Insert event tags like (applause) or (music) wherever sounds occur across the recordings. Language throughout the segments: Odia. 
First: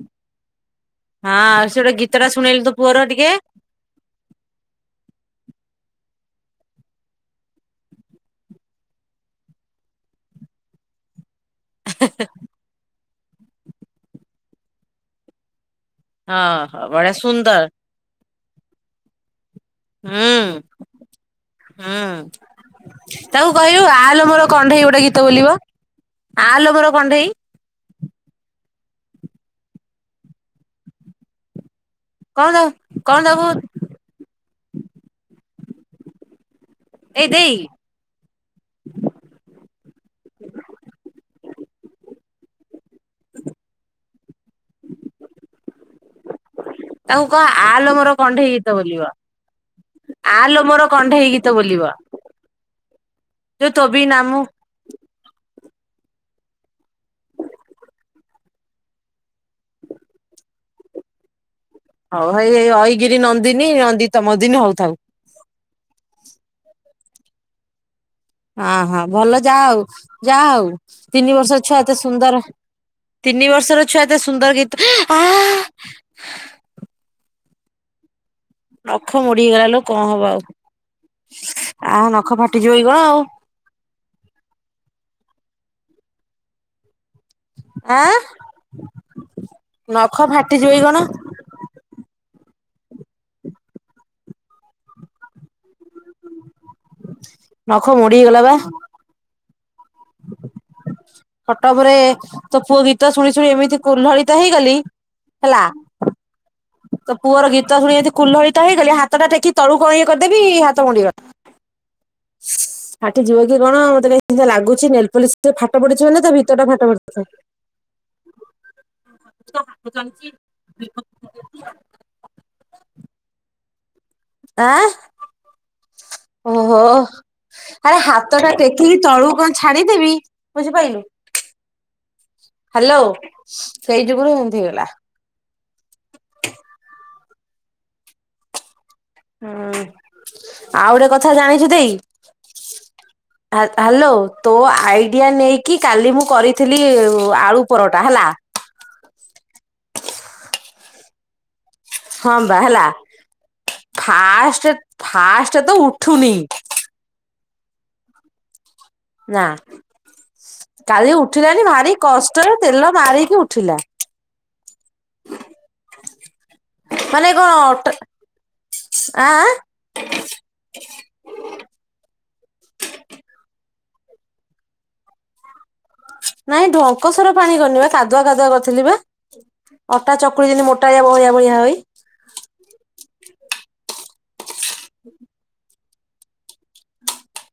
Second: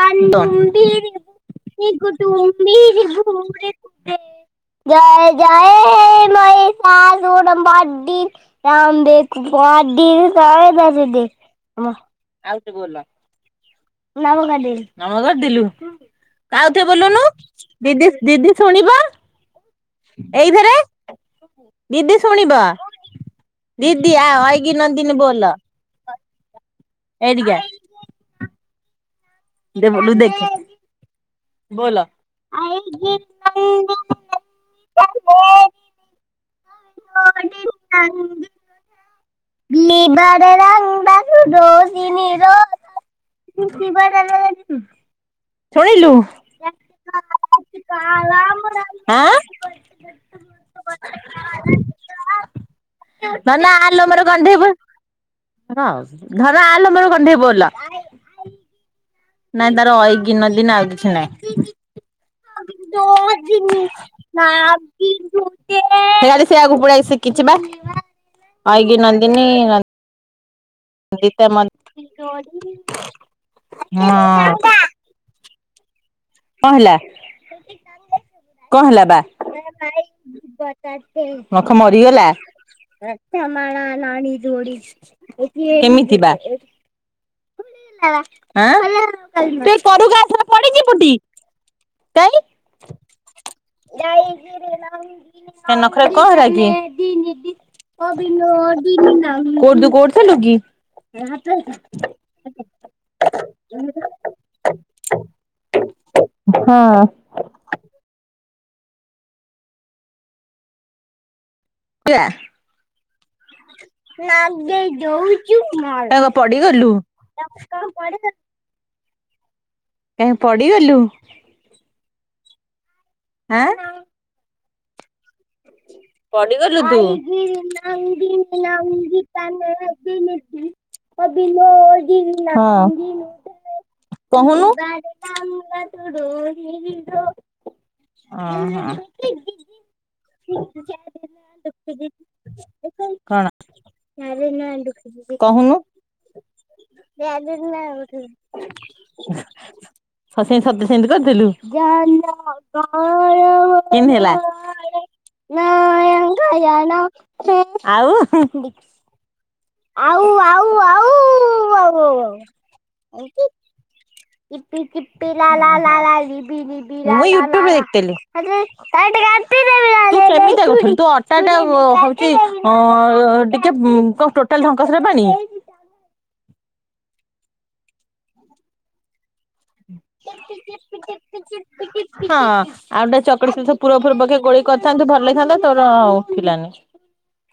ଆଉଥରେ ହଁ ସେ ଗୋଟେ ଗୀତ ଟା ଶୁଣେଇଲୁ ତୋ ପୁଅର ଟିକେ। ଜୟ ଜୟ ହେ ମହିଷାସୁର ବର୍ଦି (unintelligible) ହେଁ ହେଁ। ଆଉ ଥରେ ବୋଲ। (unintelligible) ନମ କରିଥିଲୁ ହଁ ଆଉ ହଁ ଥରେ ବଢିଆ ବୋଲୁନୁ। ସୁନ୍ଦର ଦିଦି ଦିଦି ଶୁଣିବ। ହୁଁ। ଏଇଥରେ ଦିଦି ଶୁଣିବ ହୁଁ ତାକୁ କହିବୁ ଦିଦି ଆଲୋ ଆ ମୋର ଅଇକି କଣ୍ଢେଇ ଗୋଟେ ନନ୍ଦିନୀ ଗୀତ ବୋଲ ବୋଲିବ। ଆଲୋ ମୋର କଣ୍ଢେଇ। ଏଇଠିକି ଆ (unintelligible) ବୋଲ କଣ ତା କଣ ତାକୁ (unintelligible) ଏଇ ଦେଇ (unintelligible) (unintelligible) (unintelligible) ଶୁଣିଲୁ ତାକୁ କହ ଆଲୋ ମୋର କଣ୍ଢେଇ ଗୀତ ବୋଲିବ। ଆଁ ଆଲୋ ମୋର କଣ୍ଢେଇ ଗୀତ ବୋଲିବ। ଯୋଉ ଧନ ତୋ ବି ଆଲୋ ମୋର ନାମୁ କଣ୍ଢେଇ ଧନ ଆଲୋ ମୋର କଣ୍ଢେଇ ବୋଲୋ। ନାଇଁ ତାର ଅଇଗିନ ଦିନ ଆଉ କିଛି ନାଇଁ। ହଉ ହେଇ ଏଇ ଅଇଗିରି (unintelligible) ନନ୍ଦିନୀ (unintelligible) ନନ୍ଦିତ ମଦିନୀ ସେ ହଉଥାଉ ଆଗକୁ ପଲେଇ ଆଇଚି ଶିଖିଛି ବା ହଁ ଅଇକି ହଁ ଭଲ ନନ୍ଦିନୀ ଯା ଆଉ ଯା ଆଉ ତିନି ନନ୍ଦିତା ବର୍ଷ ଛୁଆ ଏତେ ସୁନ୍ଦର ତିନି ବର୍ଷର ଛୁଆ ଏତେ ସୁନ୍ଦର ହଁ ଗୀ କଣ ହେଲା? କଣ ହେଲା ବା ନଖ ମୋଡ଼ି ହେଇଗଲା ଲୋ କଣ ହବ ଆଉ। ନଖ ଆ ମରିଗଲା? ନଖ ଫାଟିଯିବ କି କଣ ଆଉ କେମିତି ବା? ଆଁ ଆଁ ତୁ ଏଇ କରକୁ ଆସେନି ନଖ ପଡି଼ଯିବୁ ଫାଟିଯିବ କି କଣ? ଟି। (unintelligible) (unintelligible) କଣ ହେଲାକି ନଖ ମୋଡି ହେଇଗଲା ବା କୋଉଠି ତୁ କୋଉଠି ଥିଲୁ କି? ଖଟ ଉପରେ ତୋ ପୁଅ ଗୀତ ଶୁଣି ଶୁଣି ଏମିତି କୁଲହଳିତ ହେଇଗଲି ହେଲା ହୁଁ। ତୋ ପୁଅର ଗୀତ ଶୁଣି (unintelligible) ହେଇଗଲି ହାତ ଟା ଟେକିକି ତଳକୁ ଇଏ କରିଦେଲି ହାତ ମୋଡି଼ ହେଇଗଲା। (unintelligible) କି କଣ ମତେ କାଇଁ ସେମିତିଆ ଲାଗୁଛି ନେଲପଲିସ୍ ରେ ଫାଟ ପଡିଛି ମାନେ ତା (unintelligible) ଭିତରଟା ଫାଟ ପଡି଼ଗଲୁ? ପଡିଥିବ। ତ ବାଟ କାଇଁ ଚାଲୁଛି ପଡିଗଲୁ (unintelligible) ଆଁ। ଆଁ। ପଡିଗଲୁ ଓହୋ ତୁ। ହଁ ଆରେ ହାତଟା ଟେକିକି ତଳୁକୁ କଣ ଛାଡିଦେବି ବୁଝିପାଇଲୁ କହୁନୁ। ହ୍ୟାଲୋ ସେଇ ଯୁଗୁରୁ ଏମିତି ହେଇଗଲା। ଅ ହଁ। ହୁଁ ଆଉ ଗୋଟେ କଥା ଜାଣିଛୁ ଦେଇ? କ ହା ହାଲୋ ଣ ତୋ ଆଇଡିଆ ନେଇକି କହୁନୁ। କାଲି ମୁଁ କରିଥିଲି ଆଳୁ ପରଟା ହେଲା। ହଁ ସେମିତି (unintelligible) ସେମିତି କରିଦେଲୁ। ହଁ ବା ହେଲା କିନ ହେଲା? ଫାଷ୍ଟ ଫାଷ୍ଟ ତ ଉଠୁନି ଆଉ ହୁଁ ହୁଁ। ନା କାଲି ଉଠିଲାନି ଭାରି କଷ୍ଟରେ ତେଲ ମାରିକି ଉଠିଲା। (inaudible) ଓହୋ ମୁଁ ୟୁ ଟ୍ୟୁବ୍ ମାନେ ରେ କଣ ଅଟା ଦେଖିଥିଲି। ଆଁ ଏମିତିଆ କରୁଥୁଲ ତୁ ଅଟା ଟା ଅ ହଉଚି ଅଁ ଟିକେ ଉଁ କଣ ଟୋଟାଲ ଢ଼ଙ୍କସ ରେ ପାଣି। ନାଇଁ ଢଙ୍କସର ପାଣି କରିନି ବା କାଦୁଆ କାଦୁଆ କରିଥିଲି ବା। ଅଟା ଚକୁଳି ଯେମିତି ମୋଟାଳିଆ ବହଳିିଆ ବହଳିିଆ ହୋଇ। ହଁ ଆଉ ଟେ ଚକୁଳି ସେ ସେ ପୁର ଉପରେ ପକେଇକି ଗୋଳେଇ କରିଥାନ୍ତୁ ଭଲ ହେଇଥାନ୍ତା ତୋର ଉଠିଲାନି।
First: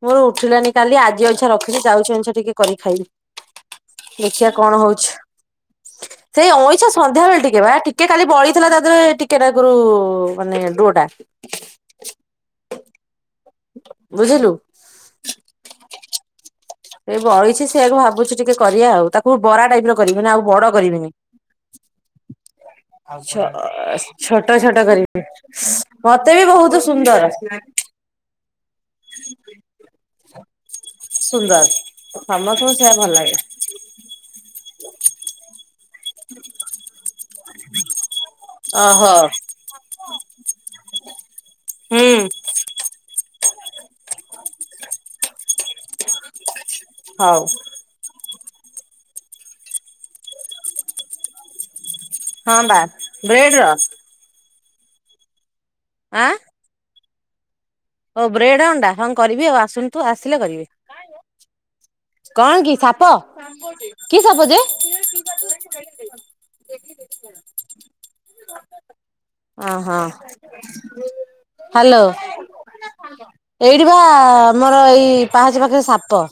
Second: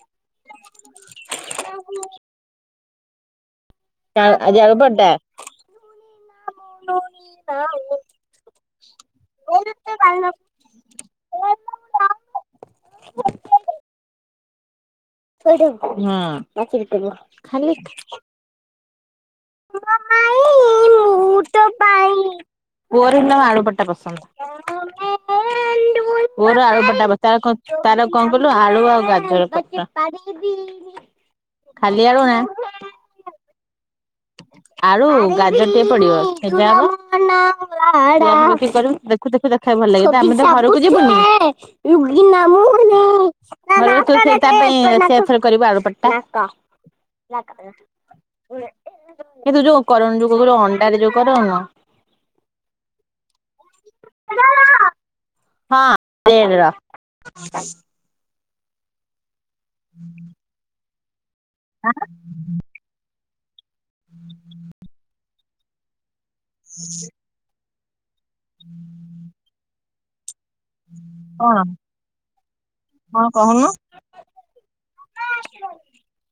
ମୋର ଉଠିଲାନି କାଲି ଆଜି ଅଇଛା ରଖିଲି ଯାଉଛି ଅଇଁଛା ଟିକେ କରି ଖାଇବି। ଦେଖିଆ ଆଜି ଆଳୁ କଣ ପରଟା? ହଉଛି। ସେଇ ଅଇଁଛା ସନ୍ଧ୍ୟା ବେଳେ ଟିକେ ବା ଟିକେ କାଲି ବଳିଥିଲା ତା ଦେହରେ ଟିକେ ନାକୁରୁ ମାନେ ଡୋ ଟା। ହ ବୁଝିଲୁ। ଏ ବଳିଛି ସେଇଆକୁ ହୁଁ। ଭାବୁଛି ଟିକେ କରିଆ ଆଉ ତାକୁ ବରା ଟାଇପ ର କରିବେ ମାନେ ଆଉ ବଡ କରିବେନି। ପୁଅର ହେଦିନ ଆଳୁ ପରଟା ପସନ୍ଦ। ଛୋ-ଛୋଟ ଛୋଟ କରିବି ମତେ ବି ପୁଅର ବହୁତୁ ଆଳୁ ପରଟା ପସନ୍ଦ ସୁନ୍ଦର। ତାର କଣ ତାର କଣ କହିଲୁ ଆଳୁ ଆଉ ଗାଜର ପରଟା। ସୁନ୍ଦର ଖାଲି ଆଳୁ ନା ସମସ୍ତଙ୍କୁ ସେୟା ଭଲ ଲାଗେ। ଆଳୁ, ଗାଜର ଟିକେ ପଡିବ ସିଝା ହବ। (inaudible) ଦେଖିକି କରିବୁ ଓହୋ ଦେଖୁ ଦେଖୁ ଦେଖାଏ ଭଲ ଲାଗିବ ଆରେ ଆମେ ତ ଘରକୁ ଯିବୁନି। ହୁଁ ରୋଗୀ ନାମ ହେଲା ନହେଲେ ବି ତୁ ସେ ତା ପାଇଁ ସେୟା ଥରେ କରିବୁ ଆଳୁ ପରଟା। ହ ହଉ କିନ୍ତୁ ଯୋଉ କରନ ଯୋଉ କହୁଥୁଲୁ ଅଣ୍ଡଟାରେ ଯୋଉ କରୁନୁ। ହଁ ବା ବ୍ରେଡ ର। ହଁ ବେଡ ର। ଓ ବ୍ରେଡ୍ ଅଣ୍ଡା ହଁ କରିବି ଆଉ ଆସନୁ ତୁ ଆସିଲେ କରିବି। ହାଁ। କଣ କି ସାପ କି ସାପ ଯେ? ହଜ ହୁଁ ଅ ହଁ କଣ ହାଲୋ ହଁ କହୁନୁ? ଏଇଠି ବା ଆମର ଏଇ ପାହାଚ ପାଖରେ ସାପ।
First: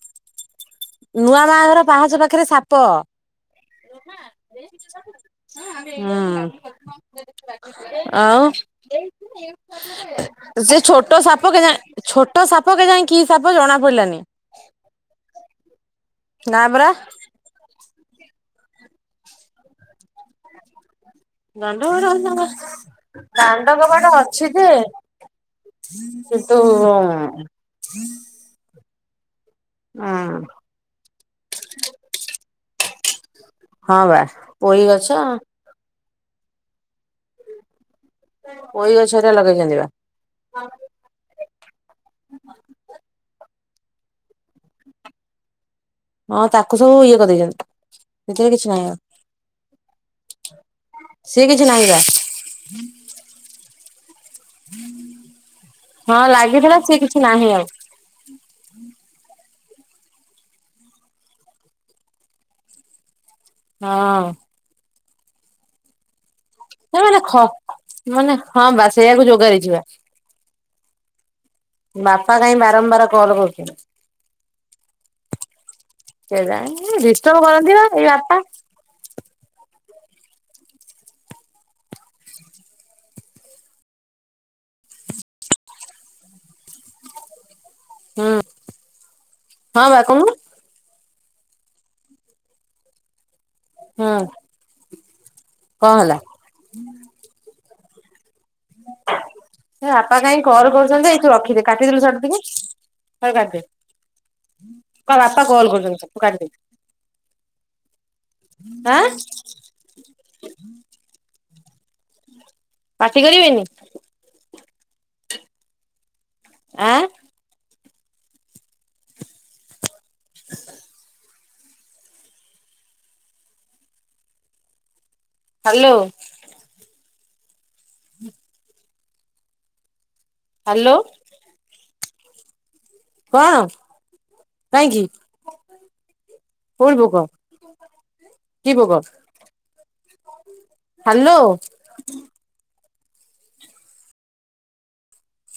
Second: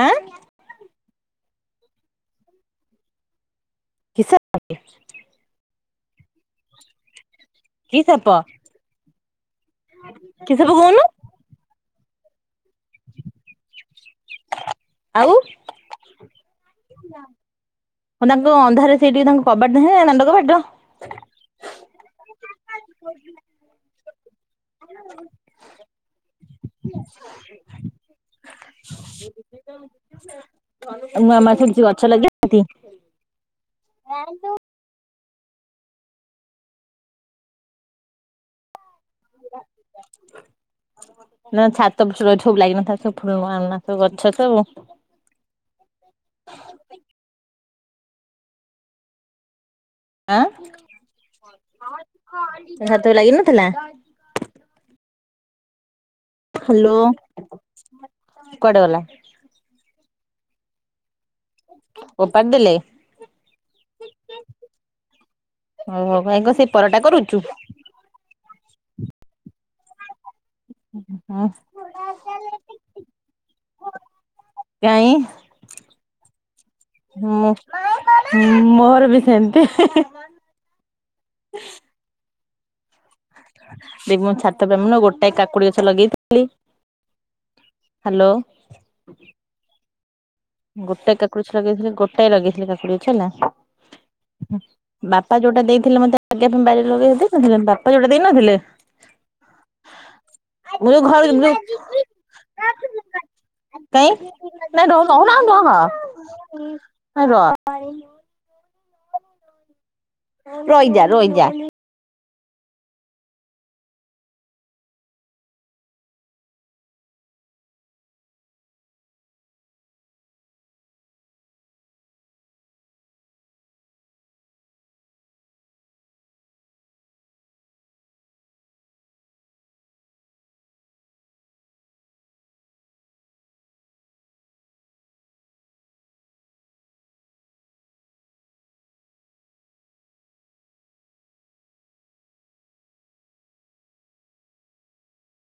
ଆଁ। ନୂଆ ମା ଘର ପାହାଚ ପାଖେରେ ସାପ। କି ସାପ ହୁଁ କି ସାପ ଆଉ। କି ସାପ ସେ କହୁନୁ? ଛୋଟ ସାପ କେଜାଣି ଛୋଟ ସାପ କେଜାଣି କି ସାପ ଜଣାପଡିଲାନି। ଆଉ? ନା ପରା। କଁ ତାଙ୍କ ଅନ୍ଧାର ସେଇଠି ତାଙ୍କ କବାଟ ନାହିଁନା ଦାନ୍ଦ କବାଟ? ଦାଣ୍ଡ କବାଟ ଅଛି ତାଙ୍କର ଦାଣ୍ଡ କବାଟ ଅ ଅଛି ଯେ କିନ୍ତୁ ଉମ୍ ଉଁ ମୁଁ ଆମା ସେମତି ଗଛ ଲଗାନ୍ତି? ହଁ ବା ପୋଇ ଗଛ ପୋଇ ଗଛ ଏକା ଲଗେଇଚନ୍ତି ବା। ନା ଛାତକୁ ସବୁ ଏଠି ସବୁ ଲାଗିିନଥାଏ ସବୁ ଫୁଲ ଆନା ସବୁ ଗଛ ସବୁ। ହଁ ତାକୁ ସବୁ ଇଏ କରିଦେଇଚନ୍ତି ସେଥିରେ କିଛି ନାହିଁ ଆଉ। ସିଏ କିଛି ନାହିଁ ବା। ଉଁ ହାତକୁ ବି ଲାଗିନଥିଲା? ହଁ ଲାଗିଥିଲା ସିଏ କିଛି ନାହିଁ ଆଉ। କୁଆଡ଼େ ଗଲା? ଓପାଡି ଦେଲେ? ହଁ। ହୋଉ ହୋଉ ଭାଇଙ୍କ ସ୍ ହେ ମାନେ ଖ ମାନେ ହଁ ବା ସେଇଆକୁ ଯୋଗାରି ଯିବା। ଆଁ? ବାପା କାଇଁ ବାରମ୍ବାର କଲ କରୁଚନ୍ତି? କାଇଁ କେଜାଣି ଡିଷ୍ଟପ ମୁଁ କରନ୍ତି ପା ଏଇ ବାପା। ମୋର ବି ସେମତି। ବି ମୁଁ ଛାତ ଓପରେ ମୁଁ ନା ଗୋଟାଏ କାକୁଡି ଗଛ ଲଗେଇଥିଲି ହୁଁ ହାଲୋ। ହଁ ବା କୋହୁନୁ। ଗୋଟେ କାକୁଡି ଗଛ ଲଗେଇଥିଲି ଗୋଟାଏ ଲଗେଇଥିଲି କାକୁଡି ଗଛ ହୁଁ ହେଲା। ବାପା ଯୋଉଟା କଣ ଦେଇଥିଲେ ହେଲା ମତେ ଆଗେ ପମ୍ ବାରିରେ ଲଗେଇବା ପାଇଁ ନୁହେନା ବାପା ଯୋଉଟା ଦେଇନଥିଲେ ହେ ବାପା କାହିଁ କଲ୍ ମୁଁ ଯୋଉ କରୁଚନ୍ତି ଏଇ ଘର ତୁ ଯୋଉ ରଖିଦେ କାଟିଦେଲୁ ସିଆଡୁ ଟିକେ ସାଡୁ କାଟିଦେ। ନା ରହୁ କହ ରହୁନ ବାପା କଲ୍ ରହ କରୁଛନ୍ତି ତୁ କାଟିଦେ ହେ ର। ଆଁ? ରହିଯା ରହିଯା। ପାଟି କରିବେନି ଆଁ? ହାଲୋ। ହାଲୋ? କଣ କାହିଁକି? କୋଉଠି ପୋକ କି ପୋକ? ହାଲୋ?